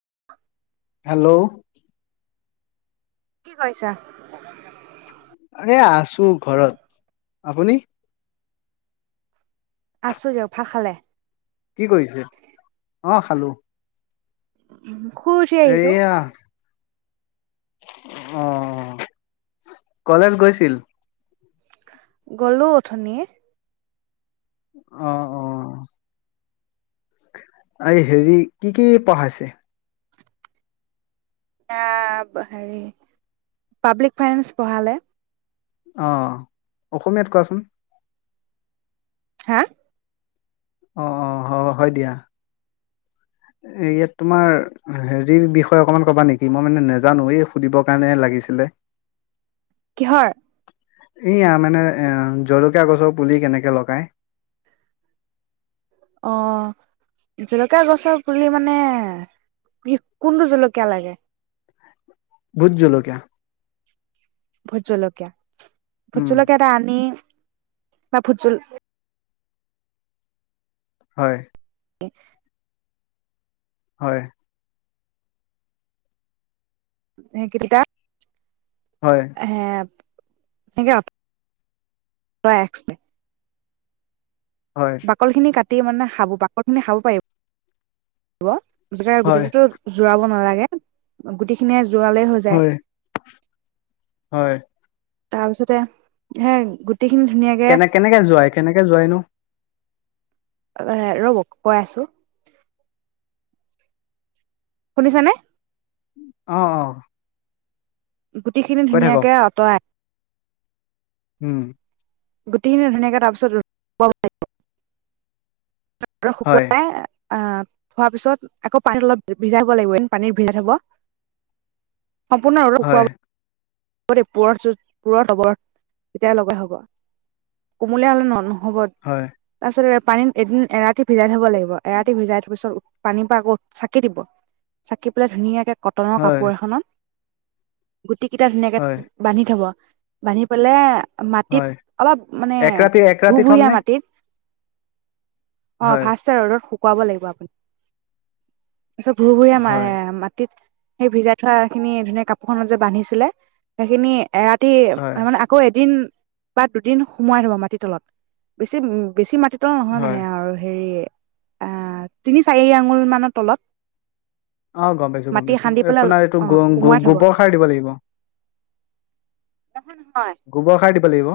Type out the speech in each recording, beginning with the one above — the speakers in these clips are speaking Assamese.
[inaudible] হেল্ল'- কি কৰিছা? আৰে আছো ঘৰত আপুনি? আছোঁ দিয়ক ভাত খালে? কি কৰিছে, অহ খালো। উ উম। শুই উঠি আহিছো। এইয়া অ, কলেজ গৈছিল? গলো অথনি। অ অ। আ, হেৰি কি কি পঢ়াইছে? হেৰি, পাব্লিক ফাইনেন্স পঢ়ালে। অ, অসমীয়াত কোৱাচোন? হা? অ অ হ হয় দিয়া। এ ইয়াত তোমাৰ হেৰি বিষয়ে অকমান কবা নেকি মই মানে নেজানো এই সুধিবৰ কাৰণে লাগিছিলে। কিহৰ? এয়া মানে এ জলকীয়া গছৰ পুলি কেনেকে লগায়? অ জলকীয়া গছৰ পুলি মানে কি কোনটো জলকীয়া লাগে? ভোজলকীয়া। ভোজলকীয়া? ভোজলকীয়া এটা আনি - [unintelligible] হয়। [inaudible] হয়। সেইকেইটা- হয় হে [inaudible] প্ৰায় এক্সট্ৰা হয় বাকলি খিনি কাটি কাটি মানে খাব পা [inaudible] মানে খাব পাৰিব। [inaudible] [inaudible] হয় গোটেইটোতো জোৰাব নালাগে গোটেইখিনিয়ে জোৱালেই হৈ যায়। হয় হয় তাৰপিছতে হে গোট কেনে কেনেকে যোৱাই? কেনেকে যোৱাইনো? এ ৰ'ব কৈ আছোঁ। শুনিছানে? অ', অ। গুটি খিনি কৈ থাকক ধুনীয়াকে আঁতৰাই উম। গুটি খিনি ধুনীয়াকে তাৰপিছত ৰ'দ পুয়াব লাগিব। হয়। অ', থোৱাৰ পিছত আকৌ পানীত অলপ ভিজাব লাগিব। পানীত ভিজাই থব সম্পূৰ্ণ হয়, নুশুকাব। হব দে পুৰত যদি পুৰত হ'ব, তেতিয়া লগা হ'ব কোমলিয়া হ'লে নহ'ব। হ'ব। হয়, তাৰপাছতে পানীত এদিন এৰাতি ভিজাই থ'ব লাগিব। এৰাতি হৈ যোৱাৰ পিছত পানীৰ পৰা আকৌ চাকি দিব চাকি পেলাই ধুনীয়াকে কটনৰ হয়, কাপোৰ এখনত। গুটি কেই তেতিয়া ধুনীয়াকে হয়, বান্ধি থ'ব। বান্ধি পেলাই মাটিত হয়, অলপ মানে এক ৰাতি এক ৰাতি ভুভুুৰীয়া থ'মনে? মাটিত অ', হয়, ফাৰ্ষ্ট ৰ'দত শু শুকুৱাব লাগিব আপুনি। পিছত ভুৰ ভূৰীয়া হয়, মায়ে মাটিত। সেই ভিজাই থোৱা খিনি ধুনীয়া কাপোৰখনত যে বান্ধিছিলে। সেইখিনি এ ৰাতি হয়, মানে, আকৌ এদিন বা দুদিন সোমোৱাই থবা মাটি তলত, বেছি উ বেছি মাটি ত নহয় হয়, মানে আৰু হেৰি অ' তিনি, চাৰি আঙুল মানৰ তলত। অ', গম পাইছোঁ, গম মাটি পাইছোঁ। খান্দি পেলাই আপোনাৰ এইটো অ সোমোৱাই থব গোবৰ সাৰ দিব লাগিব। নহয়, গোবৰ সাৰ দিব লাগিব,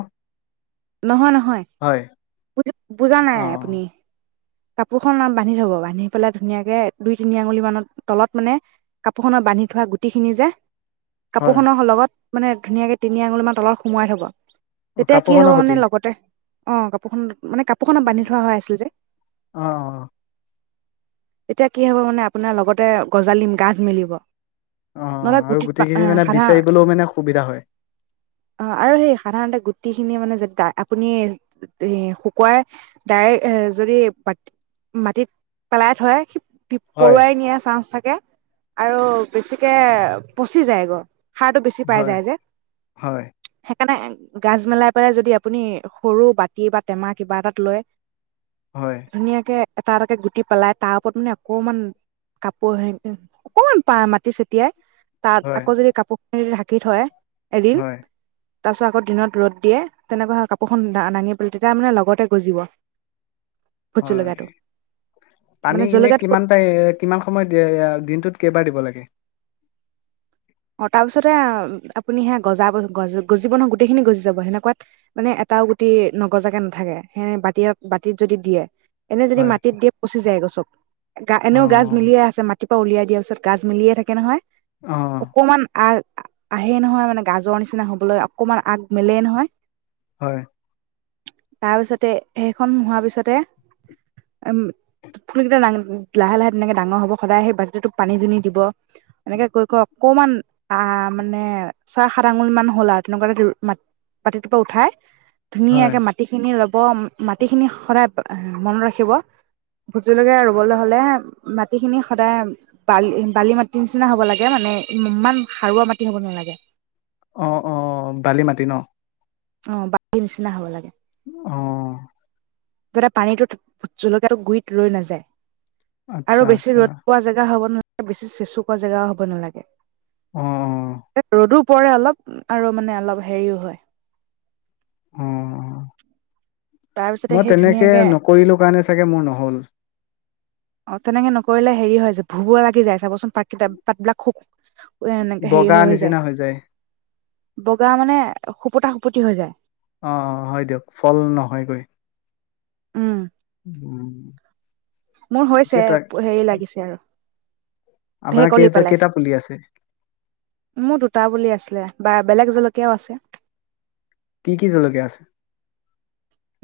নহয়, নহয় হয়। [unintelligible] বুজা নাই অ', আপুনি। কাপোৰখন বান্ধি থ'ব, বান্ধি পেলাই ধুনীয়াকৈ দুই তিনি আঙুলি মানৰ তলত, মানে কাপোৰখনত বান্ধি থোৱা গুটি খিনি যে হয়, কাপোৰখনৰ লগত মানে ধুনীয়াকে তিনি আঙুলি মান তলত সোমোৱাই থবা। তেতিয়া কি হব কাপোৰখনৰ মানে সতি, লগতে অ' কাপোৰখন মানে, কাপোৰখনত বান্ধি অ', থোৱা হয় আছিল যে। অ', অ। এতিয়া কি হব মানে আপোনাৰ লগতে গজালিম গাজ মেলিব নহলে আৰু গুটিত পা গোটেইখিনি আহ মানে সাধাৰ বিচাৰিবলৈও মানে সুবিধা হয়, অ আৰু সেই সাধাৰণতে গুটি মানে যে যায় আপুনি এ শুকুৱাই দাৰে এ যদি মাটিত পেলাই থয়। টিপ, হয়, পৰুৱাই নিয়াৰ চান্স থাকে। আৰু বেছিকে পচি যায় গ সাৰটো বেছি পাই হয়, যায় যে। হয়, হে কাৰণে গাজ মেলাৰ পৰাই যদি আপুনি সৰু বাতি বা টেমা কিবা এটাত লয়ৈ হয় ধুনীয়াকে এটা এটাকে গুটি পেলাই তাৰ ওপৰত মানে অকমান কাপোৰ হেৰি কৰি অকমান পা মাটি চটিয়াই তাত হয়, আকৌ যদি কাপোৰ। ঢাকি থয় হয়। তাৰ পিছত আকৌ দিনত ৰ'দ দিয়ে তেনেকুৱা কাপোৰখন দা দাঙি পেল তেতিয়া মানে লগতে গজিব। ভোট হয় জলকীয়াটো পানী মানে কিনি জলকীয়াটো কিমান তাই, কিমান সময়ত দিয়ে দিনটোত কেইবাৰ দিব লাগে? অ তাৰপিছতে আপুনি সেয়া গজাব গজ গজিব নহয়, গোটেই খিনি গজি যাব সেনেকুৱাত মানে এটাও গুটি নগজাকে নাথাকে। সে বাতিয়ে বাতিত যদি দিয়ে। এনে যদি হয়। মাটিত দি পচি যায় গৈ চব গা এনেও গাজ অ', মিলিয়ে আছে মা ৰাতিপুৱা উলিয়াই দিয়াৰ পাছত কাজ মিলিয়ে থাকে নহয়! অ', অকমান আৰ আহে ই নহয় মানে গাজৰ নিচিনা হবলৈ অকনমান আগ মেলেই নহয় হয়। তাৰপিছতে সেইখন হোৱাৰ পিছতে ফুলকেইটা লাহে - লাহে তেনেকে ডাঙৰ হব সদায় সেই বাল্টিটোত পানী দুনি দিব এনেকে কৈ - কৈ অকমান আ', মানে ছয় সাত আঙুল মান হ'ল আৰু তেনেকুৱা এটা ম - মাটিটোৰ পৰা উঠাই হয়, ধুনীয়াকে মাটি খিনি লগ- - ব মাটিখিনি সদায় মনত ৰাখিব, ভোটজলকীয়া ৰুবলৈ হ'লে মাটিখিনি সদায় বালি, বালি মাটি নিচিনা হ'ব লাগে মানে। ইমান সাৰুৱা মাটি হ'ব নালাগে। অ'অ' বালি মাটি ন? অ' বালিৰ নিচিনা হব লাগে। অ' যাতে পানীটো ভূতজলকীয়া টো গুৰিত ৰৈ নাযায়। আৰু আচ্ছা, বেছি আচ্ছা, ৰ'দ পোৱা জেগা হ'ব না বেছি চেচুকা জেগাও হ'ব নালাগে। অ', অ', ৰদো পৰে অলপ আৰু মানে অলপ হেৰিও হয়। উম', তাৰ পিছতে মই সেই তেনেকে ধুনীয়াকে নকৰিলো কাৰণে চাগে মোৰ নহ'ল। অ', তেনেকে নকৰিলে হেৰি হয় যে ভুবূৱা লাগি যায় চাবচোন পাতকিতা - পাতবিলাক খুব ওৱে এনেকে হেৰি হৈ হৈ যায়। বগা মানে সুপোতা সু- পতি হৈ যায়। অ অ হয় দিয়ক ফল নহয় গৈ। উম', উম। মোৰ হৈছে কেইটা, প হেৰি লাগিছে আৰু ঢেৰ আপোনাৰ কলি কেইটা, পেলাইছে, কেইটা পুলি আছে? মোৰ দুটা পুলি আছিলে। বা বেলেগ জলকীয়াও আছে। কি কি জলকীয়া আছে?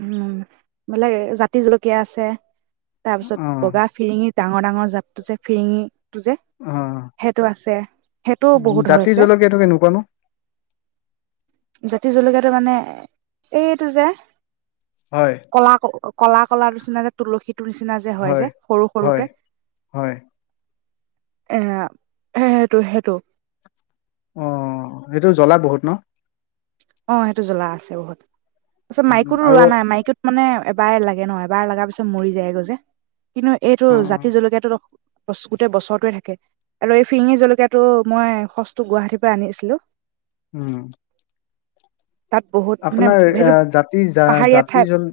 উম, বেলেগ জাতি জলকীয়া আছে। তাৰ পিছত অ', বগা ফিৰিঙি ডাঙৰ - ডাঙৰ জাতটো যে ফৰিঙি। টো যে, অ', হেইটো আছে হেইটো বহুত জাতি হৈছে। জলকীয়াটো কেনেকুৱা নো? জাতি জলকীয়া এইটো মানে এইটো যে হয়, কলা [unintelligible] কলা - কলাৰ নিচনা যে তুলসী সিটো নিচিনা যে হয় যে সৰু হয়, সৰুকে। হয়, এৰা সে সেইটো, সেইটো অ' সেইটো জ্বলা বহুত ন? অ' সেইটো জ্বলা আছে বহুত। মাইক্র' টো আৰু ৰোৱা নাই মাইক্ৰ' টো মানে এবাৰেই লাগে ন'এবাৰ লগাৰ পিছত মৰি যায় গৈ যে। কিন্তু এইটো জাতি অ', জলকীয়াটো ক গোচ গোটেই বছৰটোৱে থাকে আৰু এই ফিৰিঙি জলকীয়াটো মই সচটো গুৱাহাটীৰ পৰা আনিছিলো। উম। তাত বহুত মানে আপোনাৰ এ সেইটো জাতি জা পাহাৰীয়া ঠাই জাতি জন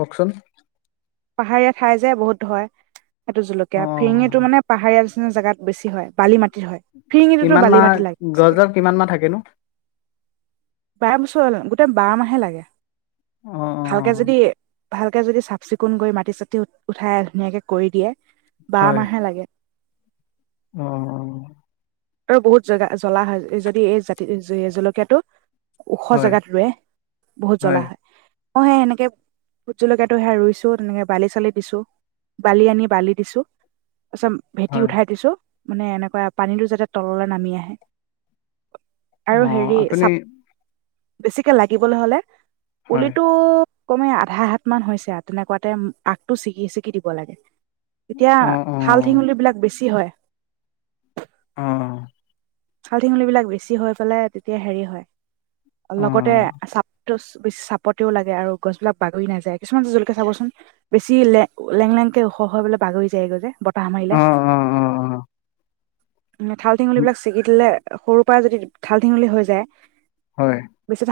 কওকচোন। পাহাৰীয়া ঠাই যে বহুত হয়। সেইটো জলকীয়া। অ ফিৰিঙিটো মানে পাহাৰীয়া। জেগাত বেছি হয় বালি মাটি হয়। ফিৰিঙিটোতো কিমান বালি মাহ মাটি লাগে চাগে গছডাল কিমান মাহ থাকেনো বাৰ বছৰতে গো বাৰ মাহে লাগে। অ অ ভালকে যদি ভালকে যদি চাফ-চিকু কুণ গৈ মাটি চাটি উঠাই ধুনাকে কৰি দিয়ে বা হয় মাহে লাগে। অ', - অ', আৰু বহুত জগা জ্বলা হয় এই যদি এই জাতি জ জলকীয়াটো। ওখ হয় জেগাত ৰুৱে বহুত জ্বলা হয়। অ', সে সেনেকে ভোট জলকীয়াতটো সে ৰুইছো তেনেকে বালি চালি দিছো বালি আনি বালি দিছো। অচম ভেটি হয় উঠাই দিছো। মানে এনেকুৱা পানীতো যাতে। তললে নামি আহে। অ আৰু হেৰি আপুনি চাপ। বেছিকে লাগিবলৈ হ'লে। হয় পুলিটো। কমে আধা হাতমান হৈছে আৰু তেনেকুৱাতে আগটো ছিগি - ছিগি দিব লাগে। তেতিয়া অ অ ঠাল ঠেঙুলি বিলাক বেছি হয়। অ অ', ঠাল -ঠেঙুল বিলাক বেছি হৈ পেলাই তেতিয়া হেৰি হয়। অ লগতে চাপ। [inaudible] চাপতেও লাগে আৰু গছ বিলাক বাগৰি নাযায়। কিছুমান জলকীয়া চাবচোন বেছি লে লেং লেংকে ওখ হৈ বাগৰি যায়গৈ যে। বতাহ মাৰিলে। অ অ অ নে ঠাল-ঠেঙুলী বিলাক। লে সৰুৰ পৰা যদি ঠাল-ঠেঙুলি হৈ যায়। হয়।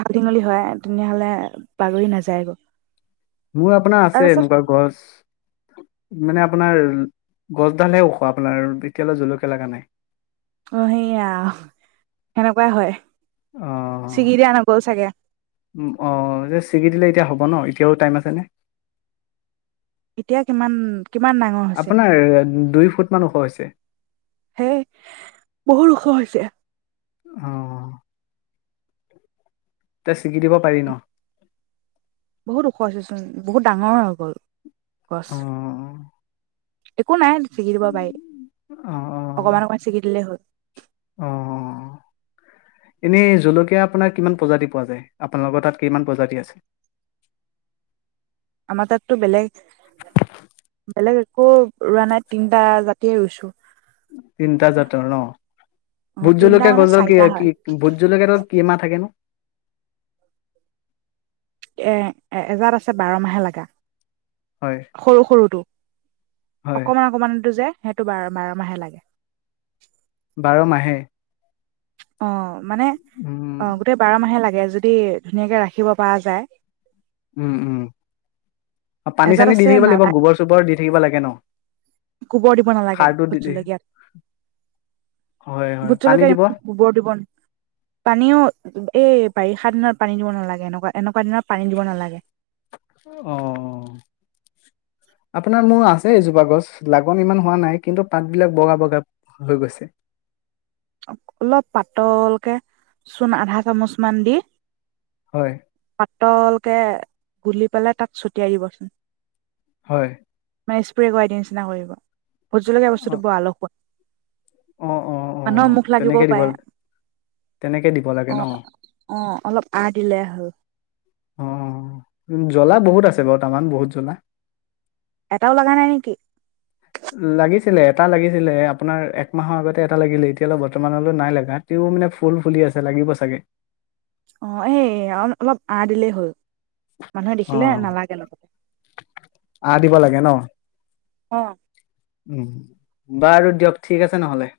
ঠাল-ঠেঙুলি হয়াই তেনেহলে বাগৰি নাযায় গ। মোৰ আপোনাৰ আছে এনেকুৱা গছ। মানে আপোনাৰ গছডালহে ওখ আপোনাৰ এতিয়া লৈ জলকীয়া লগা নাই। অ' সেইয়া, সেনেকুৱাই হয়। অ' ছিগি দিয়া নগ'ল চাগে উ অ' যে ছিগি দিলে এতিয়া হ'ব হব ন এতিয়াও টাইম আছে নে? এতিয়া কিমান কিমান ডাঙৰ হৈছে? আপোনাৰ দুই ফুট মান ওখ হৈছে হেই বহুত ওখ হৈছে। চেহ অ' তে ছিগি দিব পাৰি ন? বহুত ওখ হৈছে চোন, বহুত ডাঙৰ হৈ গ'ল। পচ অ একো নাই। চিগি দিব পাৰি অ অ অকমান, অকমান চিগি দিলেই হ'ল। অ' এনে জলকীয়া আপোনাৰ কিমান প্ৰজাতি পোৱা যায়, আপোনাৰ লোকৰ তাত কিমান প্ৰজাতি আছে? আমাৰ তাতটো বেলেগ, বেলেগ একো ৰোৱা নাই তিনিটা জাতিয়ে ৰুইছো। তিনিটা জাতৰ ন অ ভোত তিনটা জলকীয়া মানে গছৰ কি চাৰিটা হয় কি ভোত জলকীয়াত কি মাহ থাকে নু? এ, এ এজাত আছে বাৰ মাহে লগা। হয় সৰু সৰুটো। হয় অকনমান অকনমান টো যে। সেইটো বাৰ, বাৰ মাহে লাগে। বাৰ মাহে? অ' মানে উম অ' গোটেই বাৰ মাহে লাগে। এয়া যদি ধুনীয়াকে ৰাখিব পৰা যায়। উম, উম পানী এজাত চানী দি আছে থাকিব লাগিব নালাগে গোবৰ চোবৰ দি থাকিব লাগে ন? গোবৰ দিব নালাগে সাৰটো ভোট দি দি হয় জলকীয়াত হয় ভোট পানী জলকীয়া দিব ইমান গোবৰ দিব ন পানীও এই বাৰিষ সাত দিনত পানী দিব নালাগে এনেকুৱা, এনেকুৱা দিত পানী দিব নালাগে। অ' আপোনাৰ মোৰ আছে এজোপা গছ লাগন ইমান হোৱা নাই কিন্তু পাতবিলাক বগা, বগা হৈ গৈছে। অলপ পাতলকে চূণ আধা চামুচ মান দি হয় পাটলকে গুলি পালে তাত ছটিয়াই দিবচোন। হয়। মাই স্প্রে কৰাই দিয়া নিচিনা কৰিব ভোটজলকীয়া অ বস্তুটো বৰ আলখুৱা। অ' অ', মানুহৰ অ', মুখ লাগিবও তেনেকে দিব পাৰে তেনেকে দিব লাগে ন অহ, অহ অলপ আ দিলে হল। অ', জ্বলা বহুত আছে বৰ্তামান বহুত জ্বলা। এটাও লগা নাই নেকি? লাগিছিলে এটা লাগিছিলে আপোনাৰ একমাহৰ আগতে এটা লাগিলে এতিয়া অলপ বৰ্তমানলৈ নাই লগা ও মানে ফুল, ফুলি আছে লাগিব চাগে। অ' এই অ' অলপ আ দিলেই হ'ল। মানুহে দেখিলে অ' নালাগে লগতে আ দিব লাগে ন? অ' উম বাৰু দিয়ক ঠিক আছে নহলে।